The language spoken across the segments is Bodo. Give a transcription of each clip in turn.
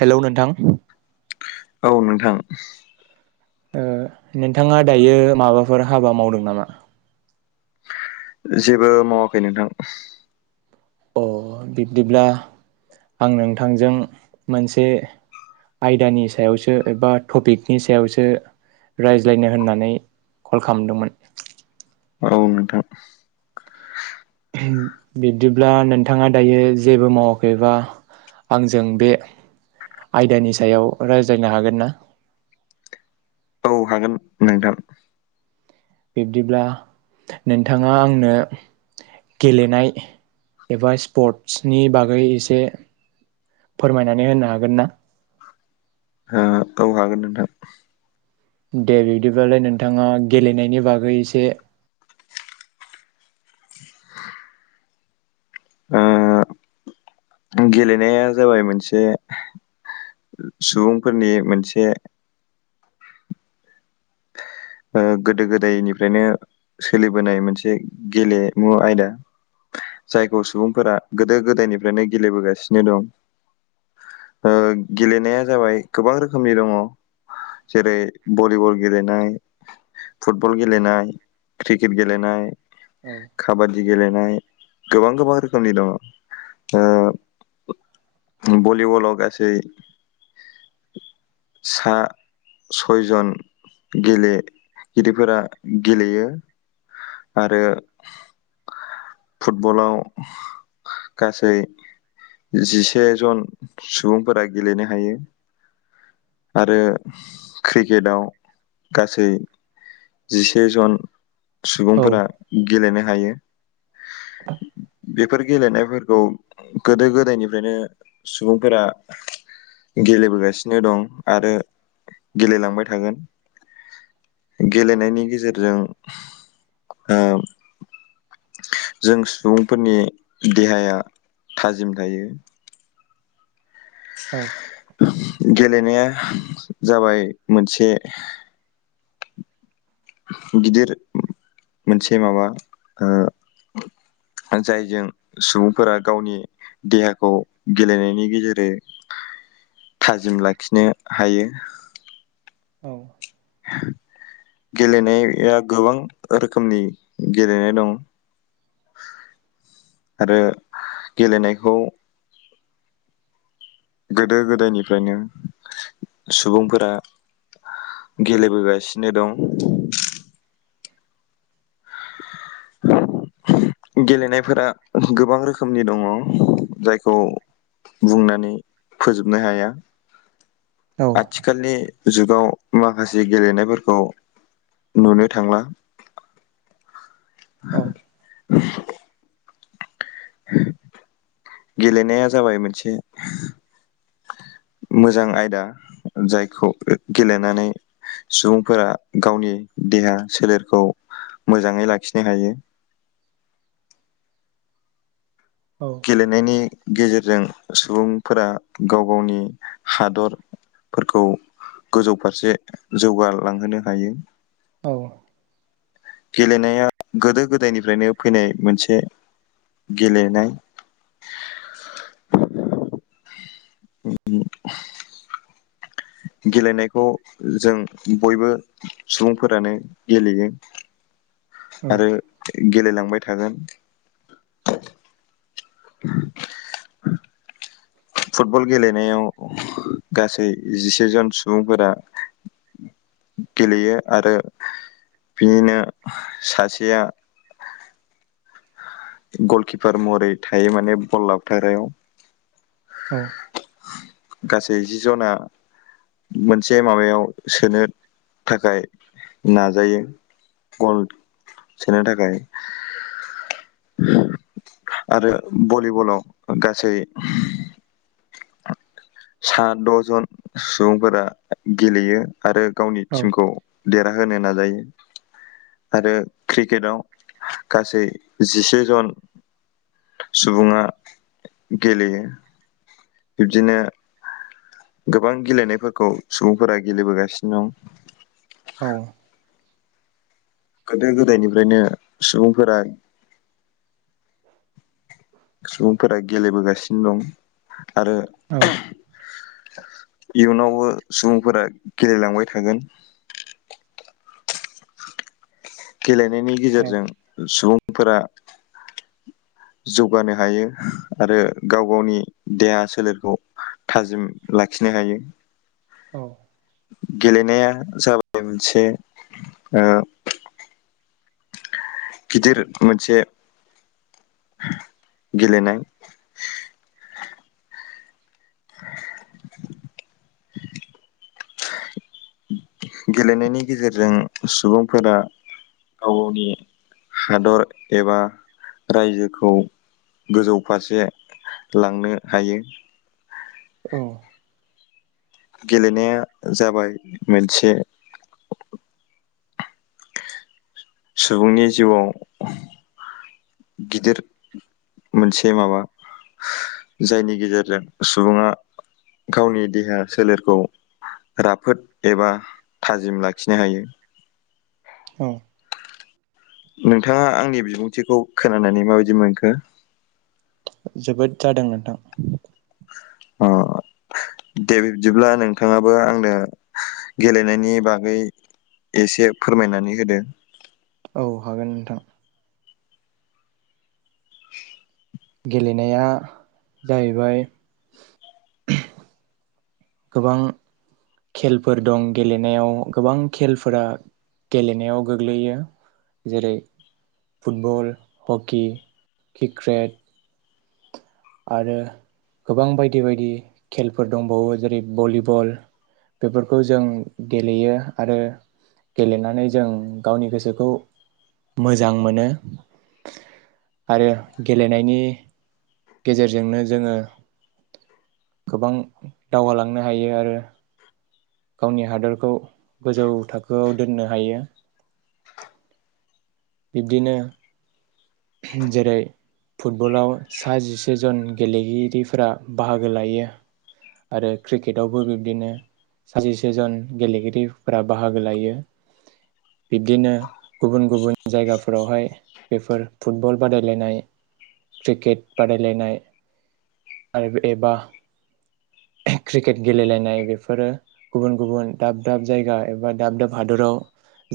हेलौ नोंथां औ नोंथां ओ नोंथांङा दायो माबाफोर हाबा मावदों नामा जेबो मावाखै नोंथां अ बिब्दिब्ला आं नोंथांजों मोनसे आयदानि सायावसो एबा टपिकनि सायावसो रायज्लायनो होननानै कल खालामदोंमोन। औ नोंथां बिब्दिब्ला नोंथांङा दायो जेबो मावाखैबा आंजों बे आयदानि सायाव रायज्लायनो हागोन ना औ हागोन नोंथां बिब्दिब्ला नोंथाङा आंनो गेलेनाय एबा स्पर्टसनि बागै एसे फोरमायनानै होनो हागोन ना ओ औ हागोन नोंथां। दे बिब्दिब्लालाय नोंथाङा गेलेनायनि बागै एसे [unintelligible] ओ गेलेनाया जाबाय मोनसे सुबुंफोरनि मोनसे ओ गोदो गोदायनिफ्रायनो सोलिबोनाय मोनसे गेलेमु आयदा जायखौ सुबुंफोरा गोदो गोदायनिफ्रायनो गेलेबोगासिनो दं ओ गेलेनाया जाबाय गोबां रोखोमनि दङ जेरै भलिबल गेलेनाय। फुटबल गेलेनाय क्रिकेट गेलेनाय। औ। दि गेलेनाय गोबां गोबां रोखोमनि दङ ओ भलिबलाव गासै सा सयजन गेले गिदिरफोरा गेलेयो आरो फुटबलाव गासै जिसे जन सुबुंफोरा गेलेनो हायो। आरो क्रिकेटाव गासै जिसे जन औ सुबुंफोरा गेलेनो हायो बेफोर गेलेनायफोरखौ गोदो- गोदायनिफ्रायनो सुबुंफोरा गेलेबोगासिनो दं आरो गेलेलांबाय थागोन। गेलेनायनि गेजेरजों ओ जों सुबुंफोरनि देहाया थाजिम थायो। औ गेलेनाया जाबाय मोनसे गिदिर मोनसे माबा ओ जायजों सुबुंफोरा गावनि देहाखौ गेलेनायनि गेजेरजों थाजिम लाखिनो हायो। औ। गेलेनाया गोबां रोखोमनि गेलेनाय दं आरो गेलेनायखौ गोदो- गोदायनिफ्रायनो सुबुंफोरा औ गेलेबोगासिनो दं। [unintelligible] [unintelligible] गेलेनायफोरा गोबां रोखोमनि दङ जायखौ बुंनानै फोजोबनो हाया। औ आथिखालनि जुगाव माखासे गेलेनायफोरखौ नुनो थांला। औ। गेलेनाया जाबाय मोनसे मोजां आयदा जायखौ गेलेनानै सुबुंफोरा गावनि देहा सोलेरखौ मोजाङै लाखिनो हायो। गेलेनायनि गेजेरजों सुबुंफोरा गाव- गावनि हादरफोरखौ गोजौ फारसे जौगालांहोनो हायो। औ औ। गेलेनाया गोदो -गोदायनिफ्रायनो फैनाय मोनसे गेलेनाय। उम उम। [unintelligible] गेलेनायखौ जों बयबो सुबुंफोरानो गेलेयो। आरो गेलेलांबाय थागोन। फुटबल गेलेनायाव गासै जिसेजन सुबुंफोरा गेलेयो आरो बिनिनो सासेया गलकिपार महरै थायो माने बल लाबथाग्रायाव। औ। गासै जि जना मोनसे माबायाव सोनो थाखाय नाजायो गल सोनो थाखाय। आरो भलिबलाव गासै सा दजन सुबुंफोरा गेलेयो। आरो गावनि टिमखौ देरहा होनो नाजायो आरो क्रिकेटाव गासै जिसे जन सुबुङा गेलेयो। बिबदिनो गोबां गेलेनायफोरखौ सुबुंफोरा गेलेबोगासिनो दं। औ गोदो -गोदायनिफ्रायनो सुबुंफोरा सुबुंफोरा गेलेबोगासिनो दं। आरो औ इयुनावबो सुबुंफोरा गेलेलांबाय थागोन। [unintelligible] [unintelligible] गेजेर जों सुबुं सुबुंफोरा जौगानो हायो आरो गाव गावनि देहा सोलेरखौ थाजिम लाखिनो हायो। औ गेलेनाया जाबाय मोनसे ओ‌ गिदिर मोनसे गेलेनाय गेलेनायनि गेजेरजों सुबुंफोरा गाव गावनि हादर एबा रायजोखौ गोजौ फारसे लांनो हायो। औ गेलेनाया जाबाय मोनसे सुबुंनि जिउआव गिदिर मोनसे माबा जायनि गेजेरजों सुबुङा गावनि देहा सोलेरखौ राफोद एबा थाजिम लाखिनो हायो। औ नोंथाङा आंनि बिबुंथिखौ खोनानानै माबायदि मोनखो? जोबोद जादों नोंथां। अ दे बिब्दिब्ला नोंथाङाबो आंनो गेलेनायनि बागै एसे फोरमायनानै होदो। औ हागोन नोंथां। गेलेनाया जाहैबाय गोबां खेलफोर दं गेलेनायाव गोबां खेलफोरा गेलेनायाव गोग्लैयो जेरै फुटबल हकि क्रिकेट आरो गोबां बायदि बायदि खेलफोर दंबावो जेरै भलिबल बेफोरखौ जों गेलेयो आरो गेलेनानै जों गावनि गोसोखौ मोजां मोनो आरो गेलेनायनि गेजेरजोंनो जोङो गोबां दावगालांनो हायो आरो। गावनि हादरखौ गोजौ थाखोआव दोननो हायो। बिदिनो जेरै फुटबलाव सा जिसे जन गेलेगिरिफोरा बाहागो लायो आरो क्रिकेटआवबो बिब्दिनो सा जिसे जन गेलेगिरिफोरा बाहागो लायो बिब्दिनो गुबुन गुबुन जायगाफोरावहाय बेफोर फुटबल बादायलायनाय क्रिकेट बादायलायनाय आरो एबा क्रिकेट गेलेलायनाय बेफोरो गुबुन गुबुन दाब दाब जायगा एबा दाब दाब हादराव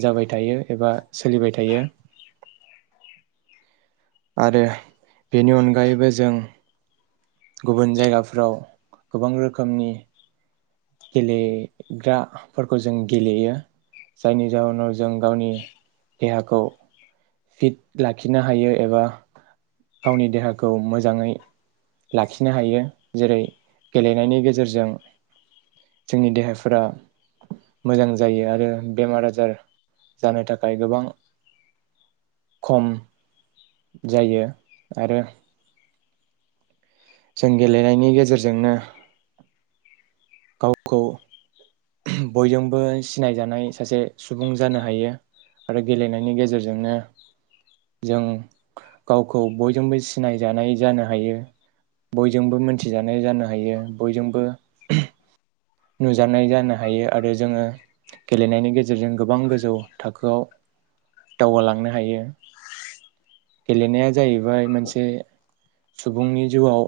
जाबाय थायो एबा सोलिबाय थायो। आरो बेनि अनगायैबो जों गुबुन जायगाफ्राव गोबां रोखोमनि गेलेग्राफोरखौ जों गेलेयो जायनि जााहोनाव जों गावनि देहाखौ फिट लाखिनो हायो एबा गावनि देहाखौ मोजाङै लाखिनो हायो जेरै गेलेनायनि गेजेरजों जोंनि देहाफोरा मोजां जायो आरो बेमार आजार जानो थाखाय गोबां खम जायो। आरो जों गेलेनायनि गेजेरजोंनो गावखौ बयजोंबो सिनायजानाय सासे सुबुं जानो हायो आरो गेलेनायनि गेजेरजोंनो जों गावखौ बयजोंबो सिनायजानाय जानो हायो बयजोंबो मोनथिजानाय जानो हायो बयजोंबो नुजानाय जानो। हायो आरो जोङो गेलेनायनि गेजेरजों गोबां गोजौ थाखोआव दावगालांनो हायो गेलेनाया जाहैबाय मोनसे सुबुंनि जिउआव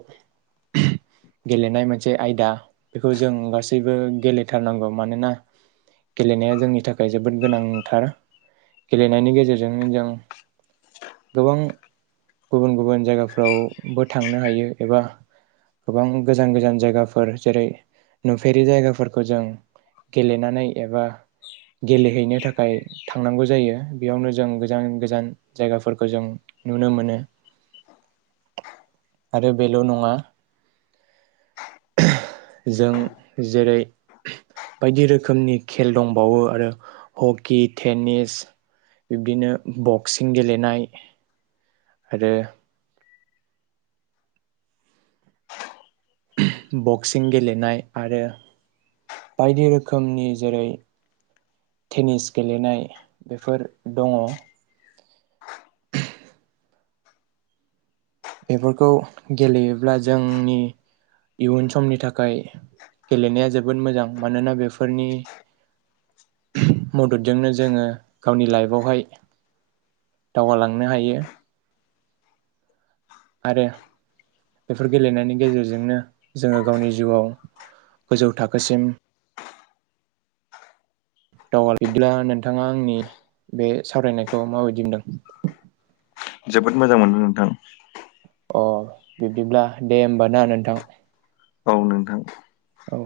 गेलेनाय मोनसे आयदा बेखौ जों गासैबो गेले नांगौ मानोना गेलेनाया जोंनि थाखाय जोबोद गोनांथार गेलेनायनि गेजेरजोंनो जों गोबां गुबुन गुबुन जायगाफ्रावबो थांनो हायो एबा गोबां गोजान गोजान जायगाफोर जेरै नुफेरि जायगाफोर खौ जों गेलेनानै एबा गेलेहैनो थाखाय थांनांगौ जायो बेयावनो जों गोजान गोजान जायगाफोरखौ जों नुनो मोनो। आरो बेल' नङा जों जेरै बायदि रोखोमनि खेल दंबावो आरो हकि टेनिस बिब्दिनो बक्सिं गेलेनाय आरो बक्सिं गेलेनाय आरो बायदि रोखोमनि जेरै टेनिस गेलेनाय बेफोर दङ। [unintelligible] बेफोरखौ गेलेयोब्ला जोंनि इयुन समनि थाखाय थाखाय गेलेनाया जोबोद मोजां मानोना बेफोरनि मददजोंनो जोङो गावनि लाइफआवहाय दावगालांनो हायो। आरो बेफोर गेलेनायनि गेजेरजोंनो जोङो गावनि जिउआव गोजौ थाखोसिम दावगफब्ला नोंथाङा आंनि बे सावरायनायखौ माबायदि होनदों। जोबोद मोजां मोनदों नोंथां। अ बिब्दिब्ला दे होमब ना नोंथां। औ नोंथां औ